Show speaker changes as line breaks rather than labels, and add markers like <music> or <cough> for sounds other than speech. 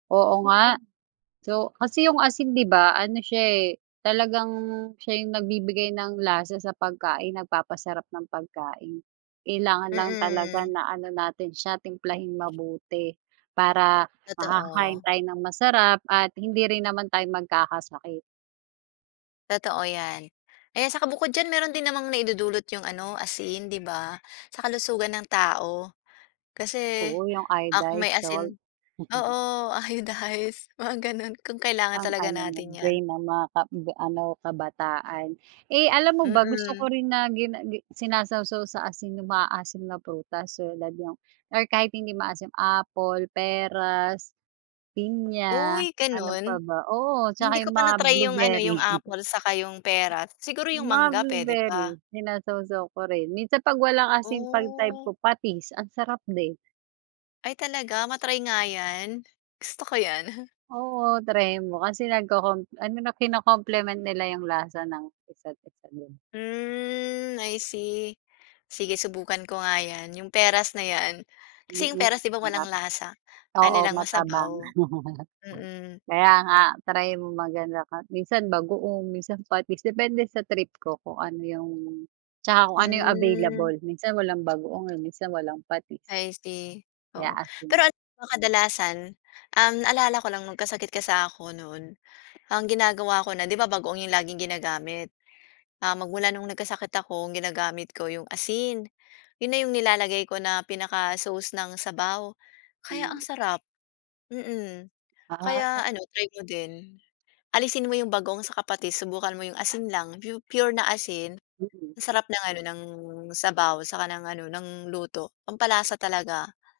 Oo nga. So, kasi yung asin, 'di ba, ano siya eh, talagang siya yung nagbibigay ng lasa sa pagkain, nagpapasarap ng pagkain, kailangan lang talaga
Mm.
na ano natin siya, timplahing mabuti, para makakakain
Totoo.
tayo ng masarap at hindi rin naman tayo magkakasakit.
Totoo yan. Ayan, saka bukod diyan, meron din namang naidudulot 'yong ano, asin, 'di ba, sa kalusugan ng tao. Kasi,
Oo, yung
ako may
iodize salt.
asin
<chuckles>
oo, iodize, mga gano'n kung kailangan
Ang
talaga
ano
natin
no'n,
yan.
brain ng mga ka ga ano, kabataan. Eh, alam mo ba, gusto ko
Mm.
rin na gin gi sinasaw sa asin yung maaasim na prutas tulad yung or kahit hindi maasim, apple, peras, pinya,
Uy!
ano pa
Gano'n?
ba? Oo,
Hindi
tsaka
ko
yung
pa
mga
na-try yung ano,
blueberry.
yung apple, saka yung peras, siguro
Yung
yung
mga
mangga, puwede pa.
blueberry, sinasawsaw ko rin. Minsan, 'pag wala kasing 'pag type ko,
Oh.
patis, ang sarap din.
Ay, talaga ma-try nga yan, gusto ko yan. <chuckles>
Oo, try mo, kasi nagko-com ano na, kino-compliment nila yung lasa ng isa't isa din.
Hmm, I see. Sige subukan ko nga yan, 'yong peras na yan, kasi 'yong
Mm,
peras, 'di ba,
sarap.
walang lasa? Ano
Oo,
lang
matabang.
masabaw.
<laughs>
Mm.
Kaya nga, try mo maganda ka minsan bagoong, minsan patis, depende sa trip ko, kung ano yung, tsaka kung ano yung
Hmm.
available, minsan walang bagoong, eh, minsan walang patis.
I see,
Kaya
oo,
asin.
pero alam mo, kadalasan, ang naalala ko lang, nagkasakit ka sa ako no'n, ang ginagawa ko na, 'di ba, bagoong 'yong laging ginagamit? Ah, magmula noong nagkasakit ako, ang ginagamit ko 'yong asin. 'Yon na 'yong nilalagay ko na pinaka-sauce ng sabaw, kaya ang
Hmm.
sarap. Mm.
Ah.
Kaya ano, try mo din, alisin mo 'yong bagoong, saka patis, subukan mo 'yong asin lang, pure na asin.
Mm.
Ang sarap ng ano, ng sabaw saka ng ano, ng luto, pampalasa talaga.